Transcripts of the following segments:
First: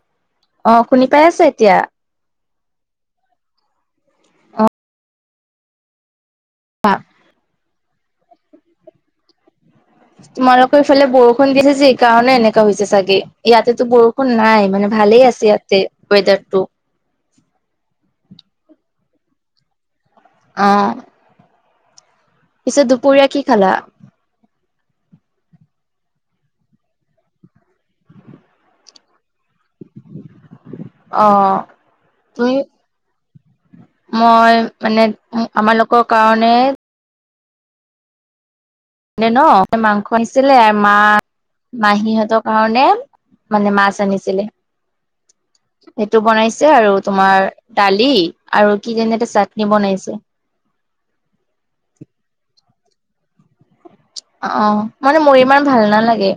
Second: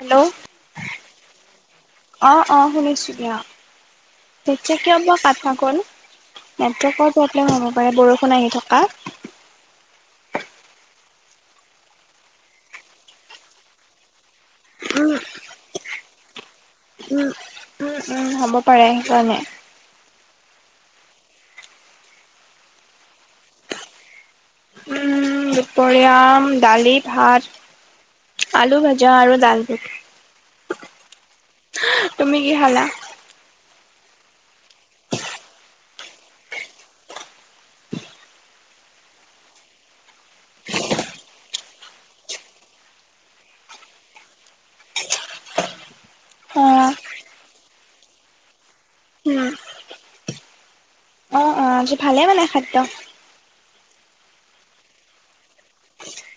Hello অ শুনি পাইছে এতিয়া? অ অ শুনিছো দিয়া। তেতিয়া কিয় বা কাটা গ'ল। নেটৱৰ্কৰ প্ৰব্লেম হ'ব পাৰে বৰষুণ আহি থকা তোমালোকৰ ইফালে বৰষুণ দিছে যে এই কাৰণে এনেকা হৈছে চাগে ইয়াতেতো বৰষুণ কোন নাই মানে ভালে আছে ইয়াতে ৱেদাৰ টো উম হ'ব পাৰে সেইকাৰণে। অ। পিছে দুপৰীয়া কি খালা? উম, দুপৰীয়া দালি ভাত। আলু ভাজা আৰু দাল ভুত অ কি তুমি? খালা? মই মানে আমালোকৰ কাৰণে নে ন মাংস আছিলে মা- মাহীহঁতৰ কাৰণে মানে মাছ আনিছিলে। সেইটো বনাইছে অ', আৰু তোমাৰ দালি আৰু কি জানি এটা উম, চাটনি বনাইছে। অ আজি ভালে মানে খাদ্য অ মানে মোৰ ইমান ভাল নালাগে।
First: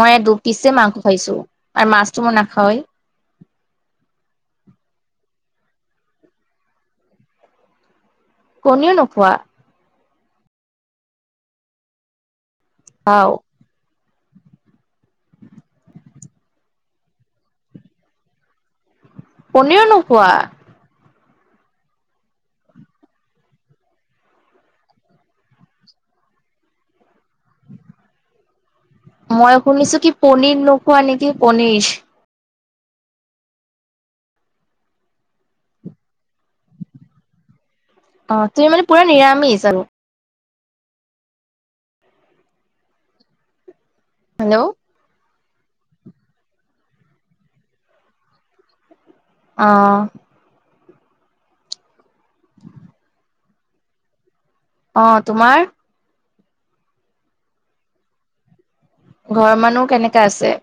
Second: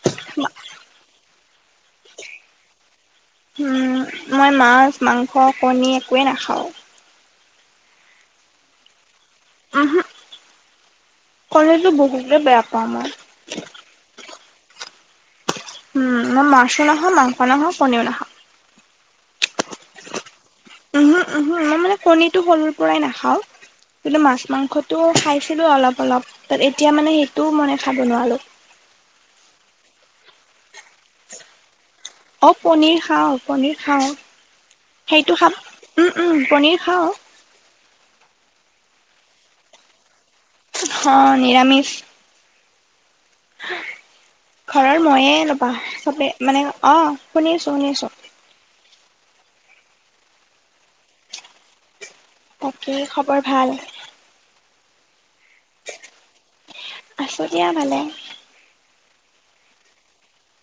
মই দুপিছে মাংস খাইছো আৰু মাছটো মই নাখাওৱেই। [unintelligible] মই মাছ, মাংস, কণী একোৱে নাখাওঁ। কণীও নোখোৱা। উহু। কণীটো বহুতে বেয়া পাওঁ মই। বাও মই মাছো নেখাওঁ, মাংখ নেখাওঁ, পনি নেখাওঁ। পনীৰ নোখোৱা। ওহু মই মানে কণীটো সৰুৰ পৰাই নাখাওঁ। কিন্তু মাছ মাংসটো খাইছিলো অলপ অলপ তাত এতিয়া মানে সেইটোও মনে খাব নোৱাৰো। মই শুনিছো কি পনীৰ নোখোৱা নেকি পনীৰ অ পনীৰ খাওঁ পনিৰ খাওঁ। সেইটো খাম উম উম পনীৰ খাওঁ। অ তুমি মানে পুৰা নিৰামিছ আৰু। হ নিৰামিষ। [unintelligible] হেল্ল' ঘৰৰ ময়ে ল'পা চবেই মানে, অহ শুনি আছো শুনি আছো। অ। বাকী খবৰ ভাল? অ, তোমাৰ? আছো দিয়া ভালে। ঘৰৰ মানুহ কেনেকে আছে?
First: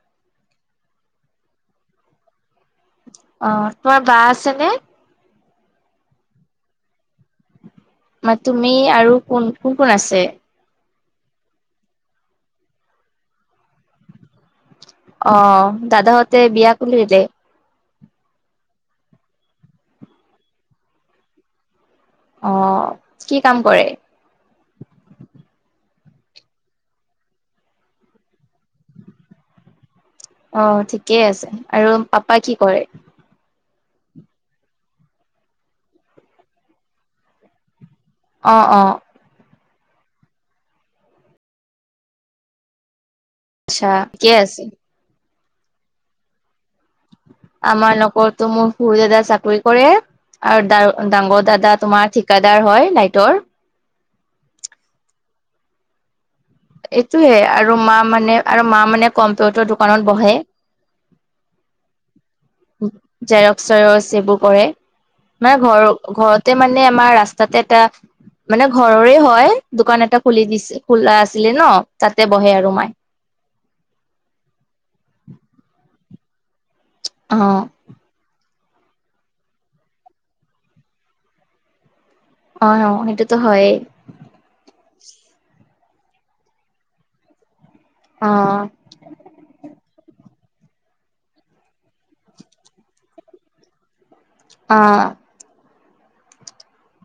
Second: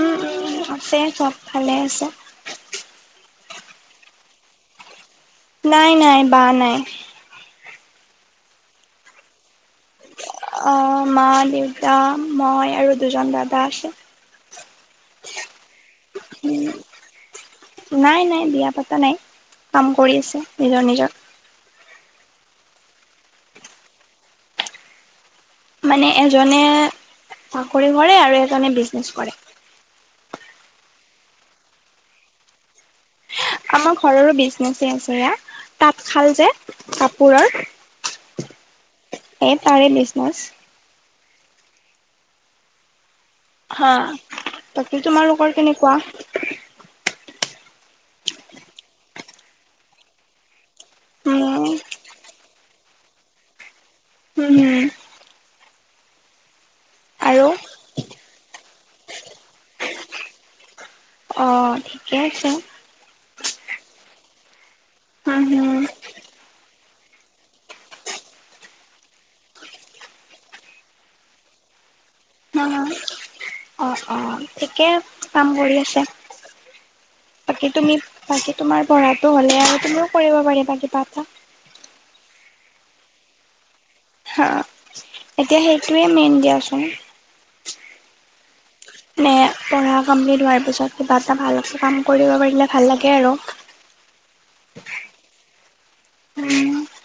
উ উ আছে চব ভালে আছে। অ তি বা আছে নে? নাই নাই বা নাই। মা তুমি আৰু কোন কোন কোন আছে। আহ মা দেউতা মই আৰু দুজন দাদা আছে। অ দাদাহতে বিয়া কোনটো দিলে? নাই নাই বিয়া পতা নাই, কাম কৰি আছে নিজৰ নিজৰ। অ কি কাম কৰে? মানে এজনে চাকৰি কৰে আৰু এজনে বিজনেছ কৰে। অ ঠিকেই আছে আৰু পাপা কি কৰে? আমাৰ ঘৰৰো বিজনেচ আছে এয়া তাঁত খাল যে কাপোৰৰ। অ অ। এ তাৰে বিজনেছ। আচ্ছা কে আছে। সে তোমালোকৰ কেনেকুৱা। আমাৰ লগৰতো মোৰ সুৰ দাদা চাকৰি কৰে আৰু ডাঙৰ উম দাদা তোমাৰ ঠিক দাদাৰ হয় লাইটৰ। উম, হুম। এইটোয়ে আৰু মা মানে আৰু মা মানে কম্পিউটাৰ দোকানত বহে। অহঁ। থিকে আছে। জেৰক্সৰ, চেৰক্স এইবোৰ কৰে। হুম মানে হুম ঘৰ ঘৰতে মানে আমাৰ ৰাস্তাতে এটা মানে ঘৰৰে হয়, দোকান এটা খুলি দিছে খোলা আছিলে ন, তাতে বহে আৰু মায়। অ'হ, অ'হ ঠিকে কাম কৰি আছে। অ বাকী তুমি বাকী তোমাৰ পঢ়াটো হ'লে আৰু তুমিও কৰিব পাৰিবা কিবা এটা। অ অ সেইটোটো হয়েই। হা এতিয়া সেইটোয়ে মেইন দিয়াচোন। অ'হ। নে পঢ়া কমপ্লিট হোৱাৰ পিছত কিবা এটা ভাল কাম কৰিব পাৰিলে ভাল লাগে আৰু। অ'হ। বাকী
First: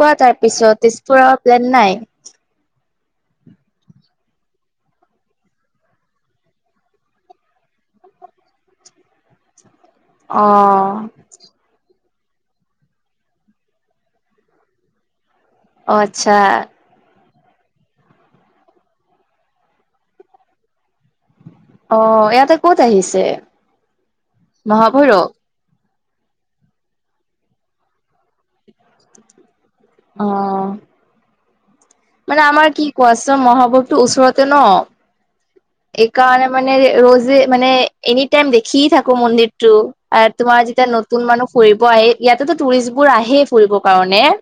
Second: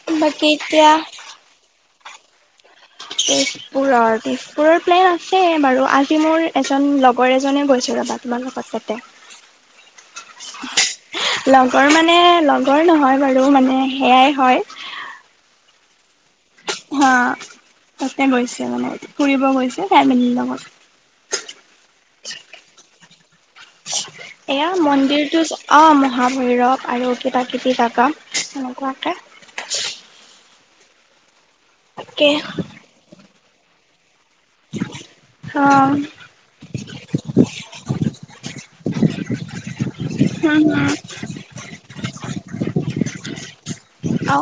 কোৱা তাৰ পিছত এতিয়া তেজপুৰৰ প্লেন নাই? তেজপুৰৰ তেজপুৰৰ প্লেন আছে বাৰু আজি মোৰ এজন লগৰ এজনে গৈছে ৰবা। মানুহ পাছতে। অ লগৰ মানে লগৰ নহয় বাৰু মানে সেয়াই হয়। অ আচ্ছা। হা তাতে গৈছে মানে, ফুৰিব গৈছে ফেমিলিৰ লগত। অ ইয়াতে ক'ত আহিছে? এয়া মহাভৈৰৱ মন্দিৰটো অঁ মহাভৈৰৱ আৰু কিবা কিবি জাগা এনেকুৱাকে। অ তাকে মানে আমাৰ কি কোৱা'চ মহাভবটো ওচৰতে ন। অ এইকাৰণে মানে ৰোজে মানে এনি টাইম দেখিয় থাকো মন্দিৰ টো, তোমাৰ উম যেতিয়া নতুন মানুহ ফুৰিব আহি, ইয়াতেতো টুৰিষ্ট বোৰ আহে ফুৰিব কাৰণে, অ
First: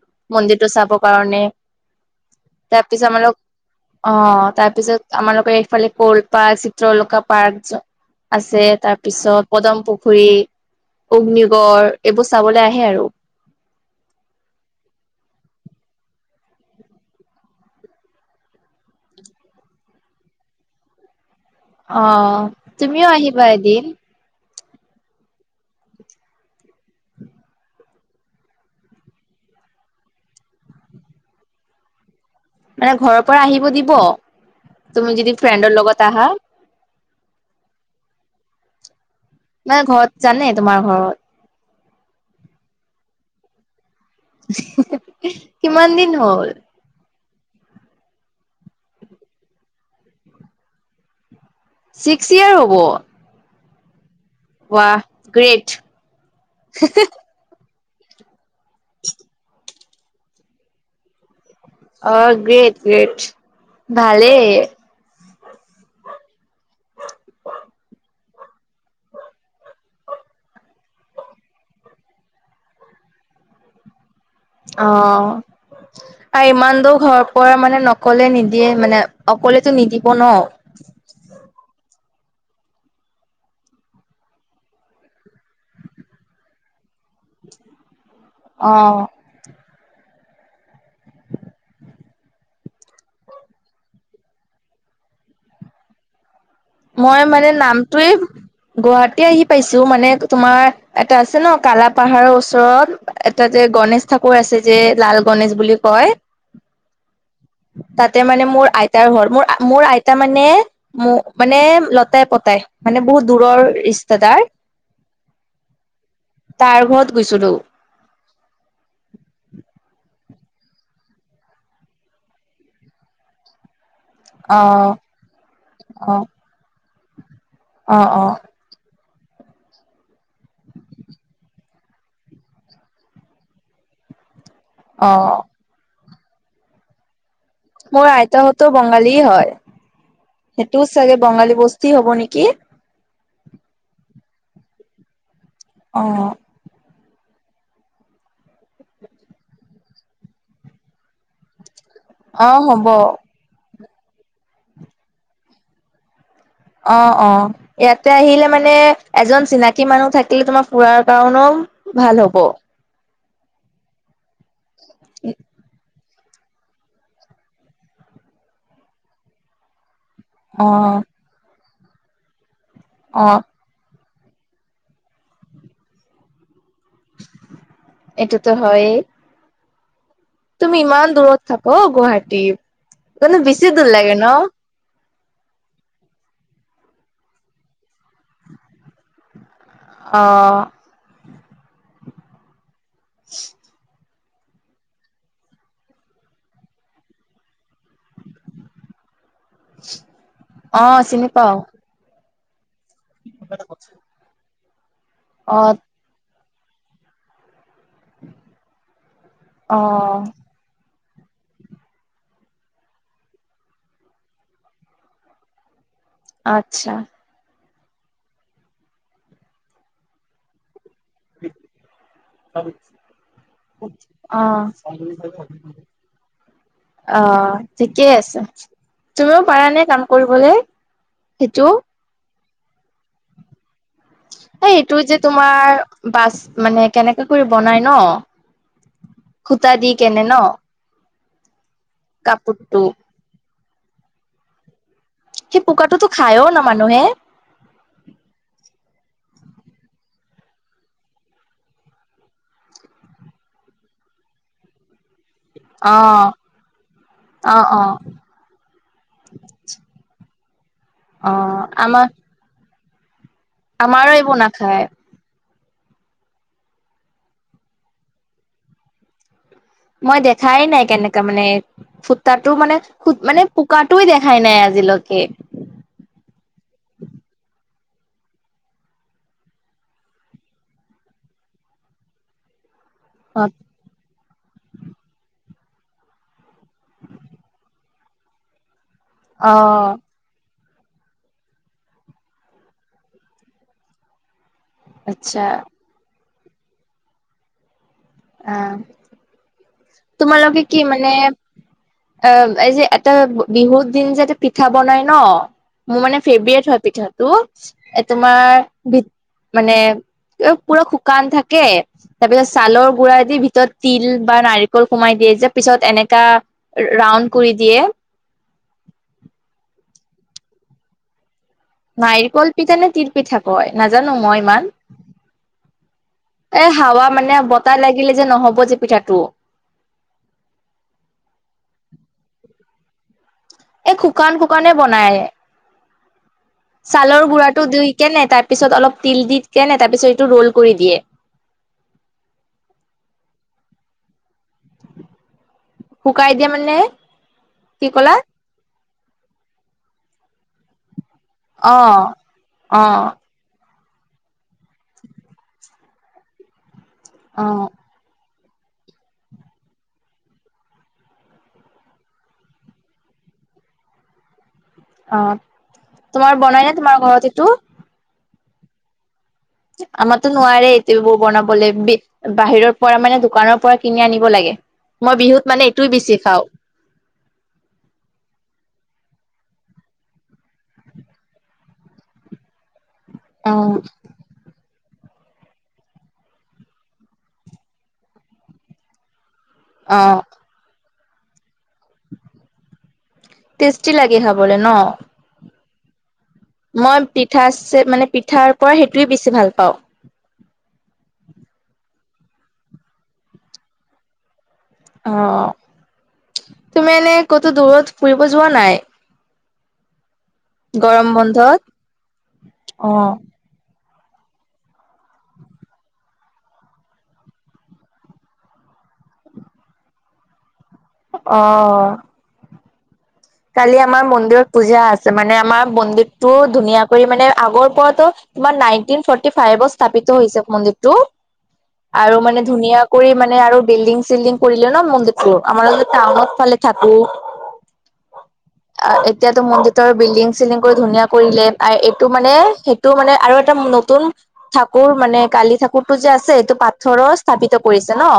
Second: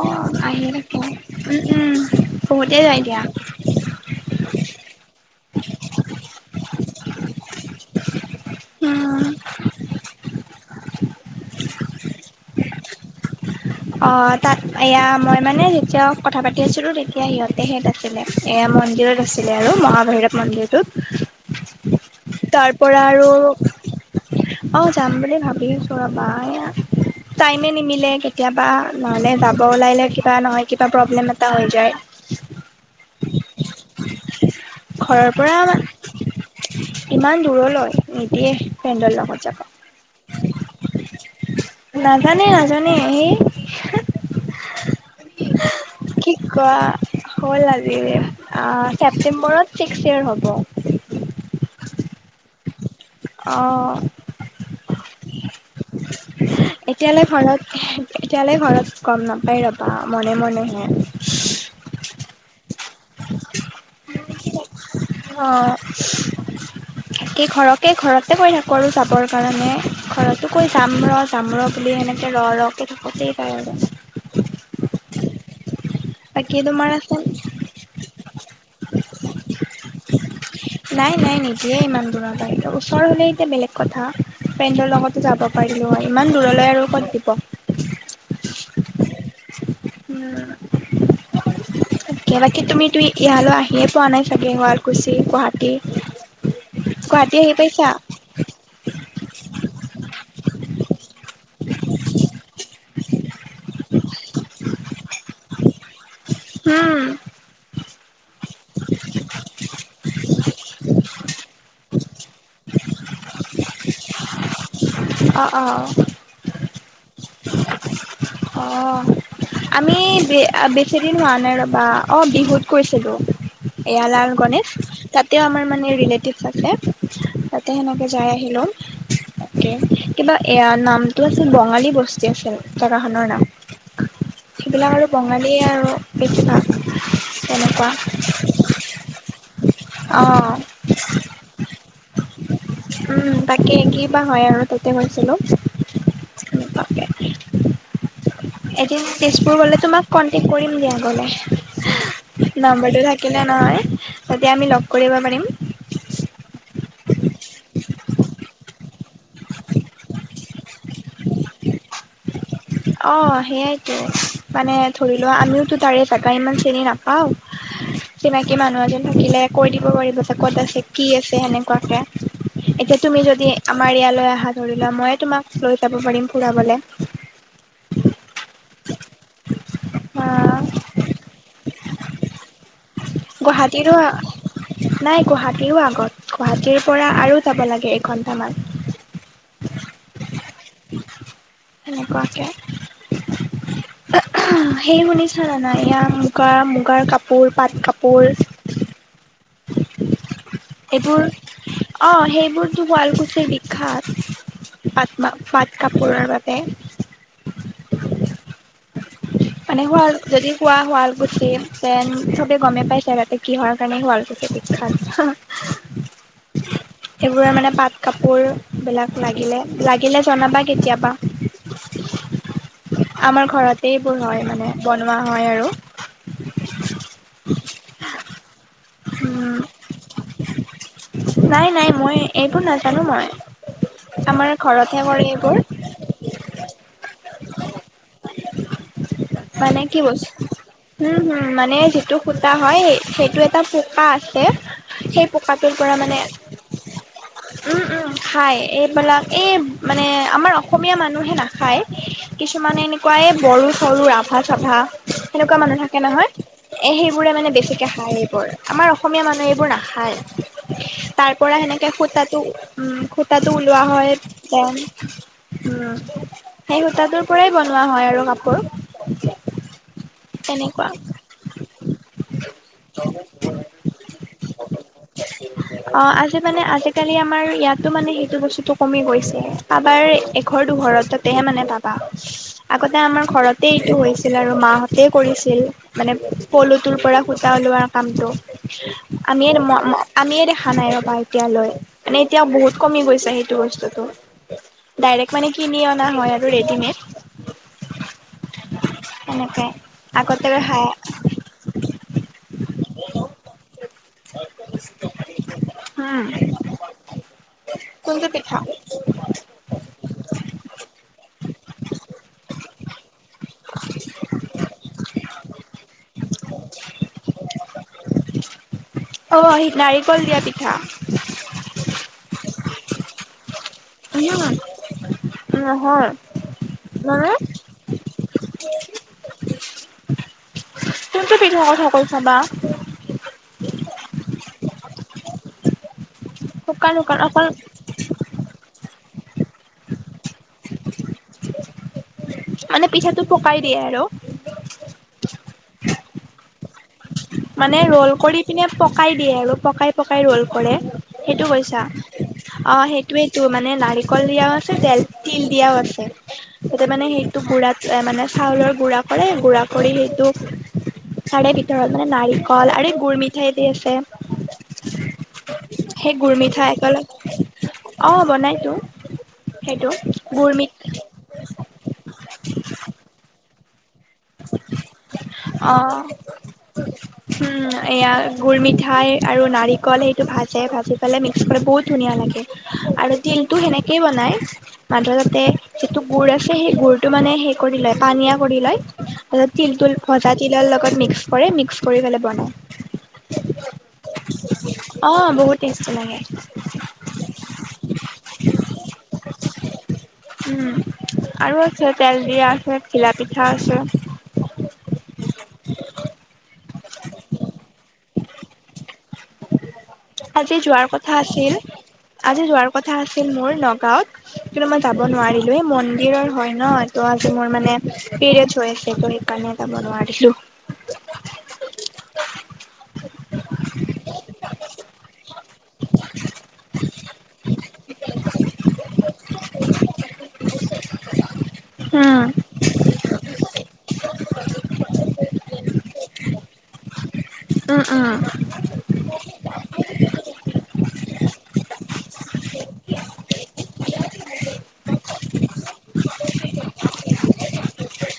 আহি মন্দিৰতটো থাকে চাব কাৰণে। উম উম বহুতে যায় তাৰপিছত দিয়া আমালোক অ তাৰপিছত আমাৰালোকৰ এইফালে ক'ল পাৰ্ক, চিত্ৰলকা পাৰ্ক আছে, উম তাৰপিছত পদম পুখুৰী, অগ্নিগড়, এইবোৰ চাবলৈ আহে আৰু। অ তাত এয়া মই মানে যেতিয়া কথা পাতি আছিলো তেতিয়া সিহঁতেহে তাত আছিলে এয়া মন্দিৰত আছিলে আৰু মহাভৈৰব মন্দিৰটোত। অ তাৰ পৰা তুমিও আৰু আহিবা এদিন। অ যাম বুলি ভাবি আছো ৰবা এ টাইমে নিমিলে কে কেতিয়াবা নহলে যাব ওলাইে কিবা নহয়, কিবা প্ৰব্লেম এটা হৈ যায়। মানে ঘৰৰ পৰা আহিব দিব, তুমি ঘৰৰ যদি পৰা ফ্ৰেণ্ডৰ লগত আহা? ইমান দূৰলৈ, নিদিয়ে ফেণ্ডৰ লগত যাব। মানে ঘৰত জানে তোমাৰ ঘৰত? নাজানে -নাজানে হে [unintelligible] কিমান দিন কি হ'ল? কোৱা হ'ল আজি আ, ছেপ্টেম্বৰত ছিক্স ইয়েৰ হ'ব। ছিক্স ইয়োৰ হ'ব? অঁ। ৱা গ্ৰেট। এতিয়ালৈ ঘৰত এতিয়ালে ঘৰত গম নাপায় ৰ'বা মনে -মনেহে অ, গ্ৰেট- গ্ৰেট ভালেই। অ', [unintelligible] ঘৰকে ঘৰতে কৈ থাকো আৰু যাবৰ কাৰণে ঘৰতো কৈ যাম ৰ তামোলৰ পুলি এনেকে ৰ- ৰ কে থাকোঁতেই যাই আৰু। অ, আৰু বাকী ইমান তোমাৰ দূৰ আছে ঘৰ পৰা মানে ন' অকলে নিদিয়ে মানে অকলেতো নিদিব ন'। নাই -নাই নিদিয়ে ইমান দূৰলৈ অ, ওচৰ হলে এতিয়া বেলেগ কথা। ফেণ্ডৰ লগতো যাব পাৰিলো হয় ইমান দূৰলৈ আৰু ক'ত দিব। অ', হম, তাকে বাকী তুমি- তুমি ইয়ালৈ আহিয়ে পোৱা নাই চাগে গুৱালকুছি, গুহাটী? মই মানে নামটোৱে গুৱাহাটী আহি পাইছো মানে তোমাৰ এটা আছে ন' কালাপাহাৰৰ ওচৰত এটা যে গনেশ ঠাকুৰ আছে যে লাল গনেশ বুলি কয়। হম। তাতে মানে মোৰ আইতাৰ ঘৰ মোৰ- মোৰ আইতা মানে মো এম লতাই- পতাই মানে বহুত দূৰৰ ৰিষ্টেদাৰ। অ', অ', তাৰ ঘৰত গৈছিলো অ', আমি বে -বেছি দিন হোৱা নাই ৰবা অ, বিহুত গৈছিলোঁ। এয়া অ লালগণেশ তাতেও আমাৰ মানে অ ৰিলেটিভছ আছে। তাতে অ সেনেকে অ যাই আহিলোং। কিবা এয়া নামটো আছিল বঙালী বস্তি আছিল জেগাখনৰ নাম। সেইবিলাক আৰু অ বঙালীয়ে আৰু বেছিভাগ। তেনেকুৱা মোৰ আইতাহতো বঙালী হয় অ সেইটোও চাগে বঙালী বস্তি হ'ব নেকি? উম, তাকে কিবা হয় আৰু তাতে গৈছিলোঁ। অ', এনেকোৱাকে, এদিন তেজপুৰ গ'লে তোমাক কনতেক কৰিম দিয়া গলে অ অহ হ'ব নাম্বৰটো থাক থাকিলে নহয় তেতিয়া আমি লগ কৰিব পাৰিম। অ', অ', ইয়াতে আহিলে মানে এজন চিনাকি মানুহ থাকিলে তোমাৰ ফুৰাৰ কাৰণেও ভাল হ'ব। অ, সেয়াইতো মানে ধৰি লোৱা আমিওতো তাৰে তাকা ইমান চিনি নাপাওঁ চিনাকি মানুহ এজন থাকিলে কৈ দিব পাৰিব এ ক'ত অ আছে কি আছে সেনেকুৱাকে এতিয়া তুমি অ যদি আমাৰ ইয়ালে আহা ধৰি লোৱা ময়ে তোমাক লৈ যাব পাৰিম ফুৰাবলে। এইটোতো হয়ে। অ', তুমি ইমান দূৰত থাক গুহাটী। গুহাতিৰো আ নাই গুৱাহাটীৰো আগত গুৱাহাটীৰ পৰা আৰু যাব লাগে একঘণ্টামান। অ', হেনেকুৱাকে [unintelligible] সেই শুনিছা না নাই ইয়াৰ মুগাৰ মুগাৰ কাপোৰ পাট কাপোৰ৷ [unintelligible] এইবোৰ চিনি পাওঁ অ সেইবোৰতো শুৱালকুছিৰ বিখ্যাত৷ পাট মা অ', পাট কাপোৰৰ বাবে। [unintelligible] মানে হোৱাৰ অ', যদি পোৱা শুৱালকুছি দেন চবে গমেই পাইছে তাতে কিহৰ কাৰণে শুৱালকুছি বিখ্যাত হা - হা। [inaudible] আত্ছা সেইবোৰৰে মানে পাট কাপোৰ বিলাক লাগিলে লাগিলে জনাবা কেতিয়াবা আমাৰ ঘৰতে এইবোৰ হয় অ', মানে বনোৱা হয় আৰু৷ অ ঠিকেই আছে তুমিও পাৰ নে কাম কৰিবলে? সেইটো? নাই-নাই মই এইবোৰ নাজানো মই৷ আমাৰ অ এইটো ঘৰতহে যে কৰে এইবোৰ তোমাৰ বাছ মানে কেনেকে কৰি বনাই ন! সূতা মানে দি কি কেনে বস্তু ন? উম হম মানে যিটো সূতা কাপোৰটো হয় সেইটো এটা পুকা আছে সেই পুকাটোৰ পৰা পোকাটোতো মানে খায়ও ন মানুহে উম - উম খাই এইবিলাক এই মানে আমাৰ অসমীয়া মানুহে নাখায়৷ কিছুমানে এনেকুৱা এ বড়ো চৰু ৰাভা চাভা৷ সেনেকুৱা মানুহ থাকে অ', নহয় এ সেইবোৰ মানে অ', বেছিকে অ', খায় এইবোৰ আমাৰ অসমীয়া মানুহে এইবোৰ না খাই তাৰ পৰা অ', সেনেকে আমাৰ খুতাটো উ খু তাতো ওলোৱা আমাৰো হয় এইবোৰ নাখায় উম সেই সূতাটোৰ পৰাই বনোৱা হয় আৰু কাপোৰ৷ মই দেখাই নাই তেনেকুৱা কেনেকে তাৰ মানে সুতাতটো মানে মানে পোকাটোয়ে দেখায় নাই আজিলৈকে অ আজি মানে আজিকালি আমাৰ ইয়াতো মানে সেইটো বস্তুটো কমি গৈছে৷ কাবাৰ এঘৰ দুঘৰতহে মানে পাবা আগতে আমাৰ অ', ঘৰতে হৈছিল আৰু মাহঁতেই কৰিছিল৷ মানে পলুটোৰ পৰা সুতা ওলোৱাৰ কামতটো আমিয়ে ম অ', - ম আমিয়ে দেখা নাই ৰবা এতিয়ালৈ মানে এতিয়া বহুত কমি গৈছে সেইটো বস্তুটো৷ ডাইৰেক্ট আচ্ছা মানে কিনি অনা হয় আৰু ৰেডিমেড৷ অ এনেকে তোমালোকে কি মানে অ এই যে এ বিহুত দিন যে পিঠা বনাই ন মোৰ মানে উম ফেভৰেট হয় পিঠাটো৷ কোনটো পিঠা? বিত মানে পুৰা শুকান থাকে৷ তাৰ পিছত ছালৰ গুৰা দি ভিতৰত তিল বা নাৰিকল সোমাই দিয়ে যে পিছত এনেকা ৰাউণ্ড কৰি দিয়ে৷ অ সেই নাৰিকল দিয়া পিঠা৷ নাৰিকল পিঠা নে তিল পিঠা কয় নাজানো মই ইমান৷ উম নহয়৷ এই হাৱা মানে বতাহ লাগিলে যে নহব যে পিঠাটো৷ কোনটো পিঠা কথা কৈছা বা! এই শুকান-শুকানে বনাই৷ [unintelligible] শুকান শুকান ছালৰ অকল গুড়াটো ধুই কেনে তাৰপিছত অলপ তিল দি কেনে তাৰপিছত এইটো ৰোল কৰি দিয়ে৷ মানে পিঠাটো পকাই দিয়ে আৰু৷ শুকাই যে মানে মানে কি ৰোল ক'লা কৰি কিনে পকাই দিয়ে আৰু পকাই - পকাই ৰোল কৰে৷ সেইটো অ কৈছা। অ সেইটোৱে টো মানে নাৰিকল দিয়াও আছে তেল তিল দিয়াও আছে। তাতে মানে সেইটো অ গুৰাত এ মানে চাউলৰ গুড়া কৰে। গুড়া কৰি সেইটোক তাৰে ভিতৰত মানে নাৰিকল আৰু গুৰ মিঠাই দি আছে। অ তোমাৰ বনাই নে তোমাৰ ঘৰত এইটো? অঁ বনাইটো৷ আমাৰো নোৱাৰে এইটোয় বৌ বনাবলৈ বাহিৰৰ পৰা মানে দোকানৰ পৰা কিনি আনি লাগে মই বিহুত মানে এইটোয়ে অ বেছি খাওঁ৷ [unintelligible] উম এয়া গুৰ মিঠাই আৰু নাৰিকল সেইটো ভাজে। ভাজি পেলাই মিক্স কৰে বহুত ধুনীয়া লাগে। আৰু অ তিলটো সেনেকেই বনায়। মাজত তাতে যিটো গুড় আছে সেই গুৰটো মানে হেই কৰি লয় পানীয়া কৰি লয়। তাৰপিছত তিলটোল অ ভজা তিলৰ লগত মিক্স কৰে মিক্স কৰি পেলাই বনায়। টেষ্টি লাগে খাবলে ন অ বহুত টেষ্ট লাগে। মই পিঠাৰছে মানে পিঠাৰ পৰা সেইটোৱে বেছি ভাল পাওঁ। হুম আৰু আছে তেল দিয়া আছে, ঘিলা পিঠা আছে। অ, তুমি এনে ক'তো দূৰত ফুৰিব যোৱা নাই? আজি যোৱাৰ গৰম কথা আছিল। বন্ধত আজি যোৱাৰ অ কথা আছিল মোৰ নগাঁৱত। কিন্তু মই যাব নোৱাৰিলো। এই মন্দিৰৰ হয় ন। ত আজি মোৰ মানে পিৰিয়ডছ হৈ আছে সেইকাৰণে যাব নোৱাৰিলো। অ। কালি আমাৰ মন্দিৰত পূজা আছে। মানে আমাৰ মন্দিৰটো ধুনীয়া কৰি মানে আগৰ পৰাতো তোমাৰ নাইনটিন ফৰ্টি ফাইভত স্থাপিত হৈছে মন্দিৰটো। আৰু উম মানে ধুনীয়া কৰি মানে আৰু বিল্ডিং চিল্ডিং কৰিলে ন মন্দিৰটো। আমাৰ আকৌ টাউনৰ ফালে থাকো। উ, উ। অ এতিয়াতো মন্দিতৰ বিল্ডিং চিল্ডিং কৰি ধুনীয়া কৰিলে। এইটো মানে টো মানে আৰু এটা নতুন ঠাকুৰ মানে কালি ঠাকুৰটো যে আছে সেইটো পাথৰৰ স্থাপিত কৰিছে ন?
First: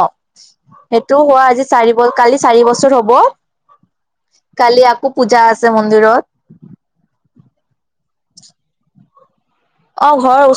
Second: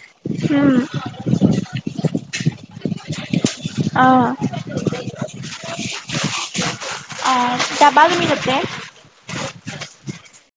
উম সেইটো হোৱা আজি চাৰি কালি চাৰি বছৰ হ'ব। অ। কালি আক' পূজা আছে মন্দিৰত। অ যাবা তুমি তাতে? অ ঘৰৰ ওচ